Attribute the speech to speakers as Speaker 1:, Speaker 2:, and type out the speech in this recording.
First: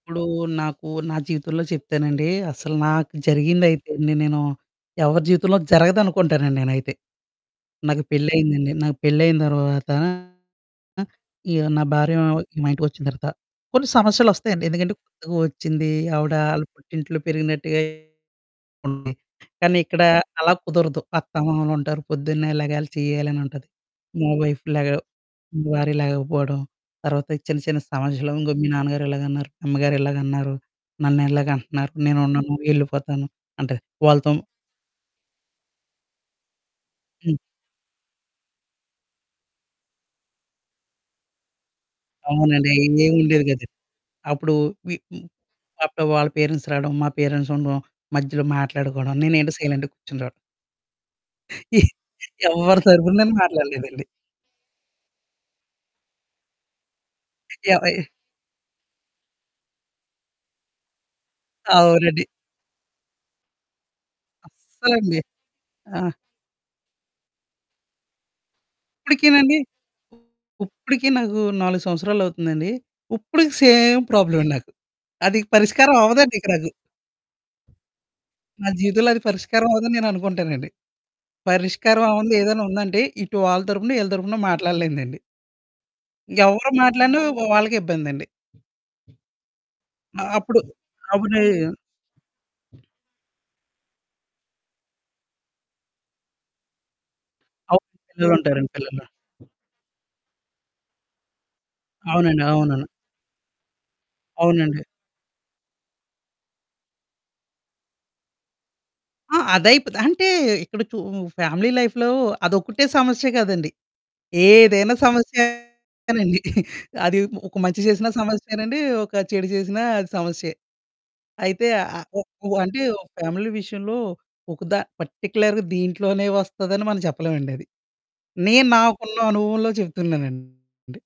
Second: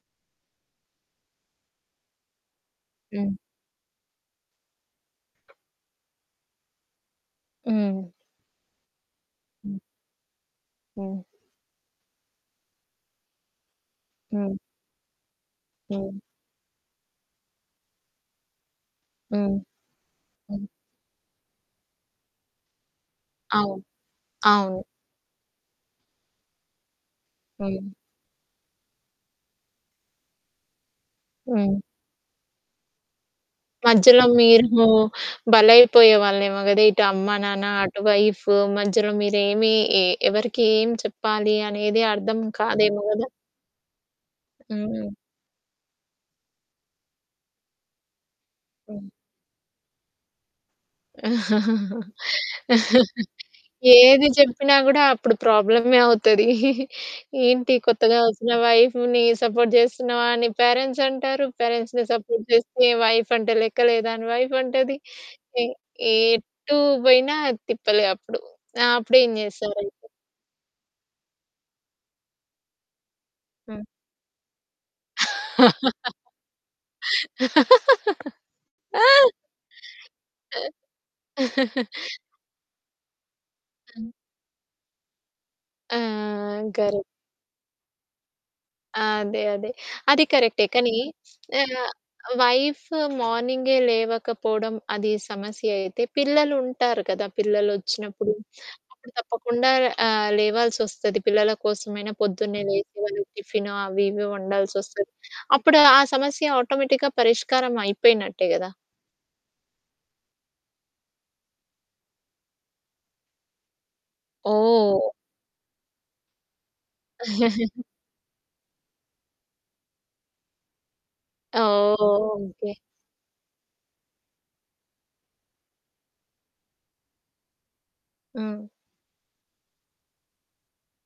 Speaker 1: ఇప్పుడూ నాకు నా జీవితంలో చెప్తానండీ, అసలు నాకు
Speaker 2: హ్మ్.
Speaker 1: జరిగిందయితే, నే నేను ఎవరి జీవితంలో జరగదనుకుంటానండి నేనైతే. నాకు
Speaker 2: హ్మ్.
Speaker 1: పెళ్లయిందండి, నాకు పెళ్లయిన
Speaker 2: హ్మ్.
Speaker 1: తర్వాత ఆహ్,
Speaker 2: హ్మ్.
Speaker 1: య్ నా భార్యా మా ఇంటికొచ్చిన తర్వాత, కొన్ని
Speaker 2: హ్మ్.
Speaker 1: సమస్యలొస్తయండి. ఎందుకంటే, కొత్తగా ఒచ్చిందీ.
Speaker 2: హ్మ్.
Speaker 1: ఆవిడా ఆళ్ళ పుట్టింట్లో పెరిగినట్టుగే ఉంది.
Speaker 2: హ్మ్.
Speaker 1: కానీ ఇక్కడా అలాగ
Speaker 2: హ్మ్.
Speaker 1: కుదరదు. అత్తామామలుంటారు, పొద్దున్నే లెగాలి, చెయ్యాలనుంటది.
Speaker 2: అవును.
Speaker 1: మా వైఫ్
Speaker 2: అవును.
Speaker 1: లెగ భార్య లెగకపోడం, తర్వాత ఈ చిన్న చిన్న
Speaker 2: హ్మ్.
Speaker 1: సమస్యలు. "ఇంగో మీ నాన్నగారిలాగన్నారు, అమ్మగారిలాగన్నారు,
Speaker 2: హ్మ్.
Speaker 1: నన్నిలాగంటన్నారు, నేనుండను, యెళ్ళిపోతాను." అంటే, వాళ్ళ
Speaker 2: మధ్యలో
Speaker 1: తమ్
Speaker 2: మీరూ బలైపోయేవాళ్ళేమో గదా! ఇటు అమ్మా,
Speaker 1: హ్మ్.
Speaker 2: నాన్న అటు వైఫ్, మధ్యలో మీరేమీ ఇ ఎవరికేం చెప్పాలి అనేది అర్థం
Speaker 1: అవునండి.
Speaker 2: కాదేమో గదా!
Speaker 1: ఏవుండేది కాదు. అప్పుడూ వి
Speaker 2: హ్మ్.
Speaker 1: హ్మ్, అప్పుడు వాళ్ళ పేరెంట్స్ రాడం, మా పేరెంట్స్ ఉండం, మధ్యలో
Speaker 2: ఆ!
Speaker 1: మాట్లాడుకోడం, నేనేంటో సైలెంట్‌గ కూర్చుంటం. ఎవ్వరి తరుపున నేను మాట్లాడలేదండి.
Speaker 2: ఏది చెప్పినా గూడా అప్పుడు ప్రాబ్లమే అవుతదీ. ఏంటి,
Speaker 1: ఏవ
Speaker 2: కొత్తగా ఒచ్చిన వైఫ్‌ని సపోర్ట్ జేస్తున్నావా అని పేరెంట్సంటారు, పేరెంట్స్‌ని
Speaker 1: అవునండి.
Speaker 2: సపోర్ట్ చేస్తే వైఫంటే లెక్క లేదా అని వైఫంటది.
Speaker 1: అస్సలండి.
Speaker 2: ఎ
Speaker 1: ఆ!
Speaker 2: ఎటూ బోయినా తిప్పలే అప్పుడు. ఆ! అప్పుడేం
Speaker 1: ఇప్పుడికీనండి.
Speaker 2: జేస్తారయితే?
Speaker 1: ఇప్పుడికీ నాకు 4 సంవత్సరాలవుతుందండి, ఉప్పడికి
Speaker 2: హ్మ్.
Speaker 1: సేమ్ ప్రాబ్లమండి నాకు. అదిక పరిష్కారమవ్వదండిక నాకు. నా జీవితంలో అది పరిష్కారమవ్వదని నేననుకుంటానండి. పరిష్కారం అవ్వంది ఏదైనా ఉందంటే, ఇటు వాళ్ళ తరుపున, ఈళ్ళ
Speaker 2: ఆ!
Speaker 1: తరపున మాట్లాడలేనిదండి.
Speaker 2: ఆ!
Speaker 1: ఎవ్వరు
Speaker 2: గర
Speaker 1: మాట్లాడినా వ్ వాళ్ళకే ఇబ్బందండి.
Speaker 2: ఆ! అదే. అదే.
Speaker 1: ఆ!
Speaker 2: అది
Speaker 1: అప్పుడు,
Speaker 2: కరక్టే, కానీ
Speaker 1: అప్పుడు నేన్
Speaker 2: ఆహ్, వైఫ్ మార్నింగే లేవకపోడం, అది సమస్య అయితే, పిల్లలుంటారు కదా!
Speaker 1: అవును.
Speaker 2: పిల్లలొచ్చినప్పుడు,
Speaker 1: పిల్లలుంటారండి పిల్లలు.
Speaker 2: అప్పుడు తప్పకుండా ఆహ్, లేవాల్సొస్తది. పిల్లల కోసమైనా
Speaker 1: అవునండి.
Speaker 2: పొద్దున్నే
Speaker 1: అవునను.
Speaker 2: లేచి, వాళ్ళు టిఫిను, అవి ఇవి
Speaker 1: అవునండి.
Speaker 2: వండాల్సొస్తది. అప్పుడు ఆ సమస్య ఆటోమేటిక్‌గా పరిష్కారం అయిపోయినట్టే గదా!
Speaker 1: ఆ! అదైపోతది అంటే, ఇక్కడ చూ ఫ్యామిలీ లైఫ్‌లో అదొక్కటే సమస్య కాదండి. ఏదైనా
Speaker 2: ఓహ్!
Speaker 1: సమస్యే. కానండి అది ఒ ఒక మంచి చేసినా సమస్యేనండీ, ఒక చెడు చేసినా అది సమస్యే.
Speaker 2: ఆ!
Speaker 1: అయితే, ఆహ్,
Speaker 2: ఓహ్!
Speaker 1: ఆహ్, ఒ
Speaker 2: ఓహ్!
Speaker 1: ఉ ఆహ్,
Speaker 2: ఓకే.
Speaker 1: అంటే, ఫ్యామిలీ విషయంలో ఒక ద పర్టిక్యులర్‌గా దీంట్లోనే వస్తదని మనం చెప్పలేమండది.
Speaker 2: హ్మ్.
Speaker 1: నేను నాకున్న అనుభవంలో చెప్తున్నానండి.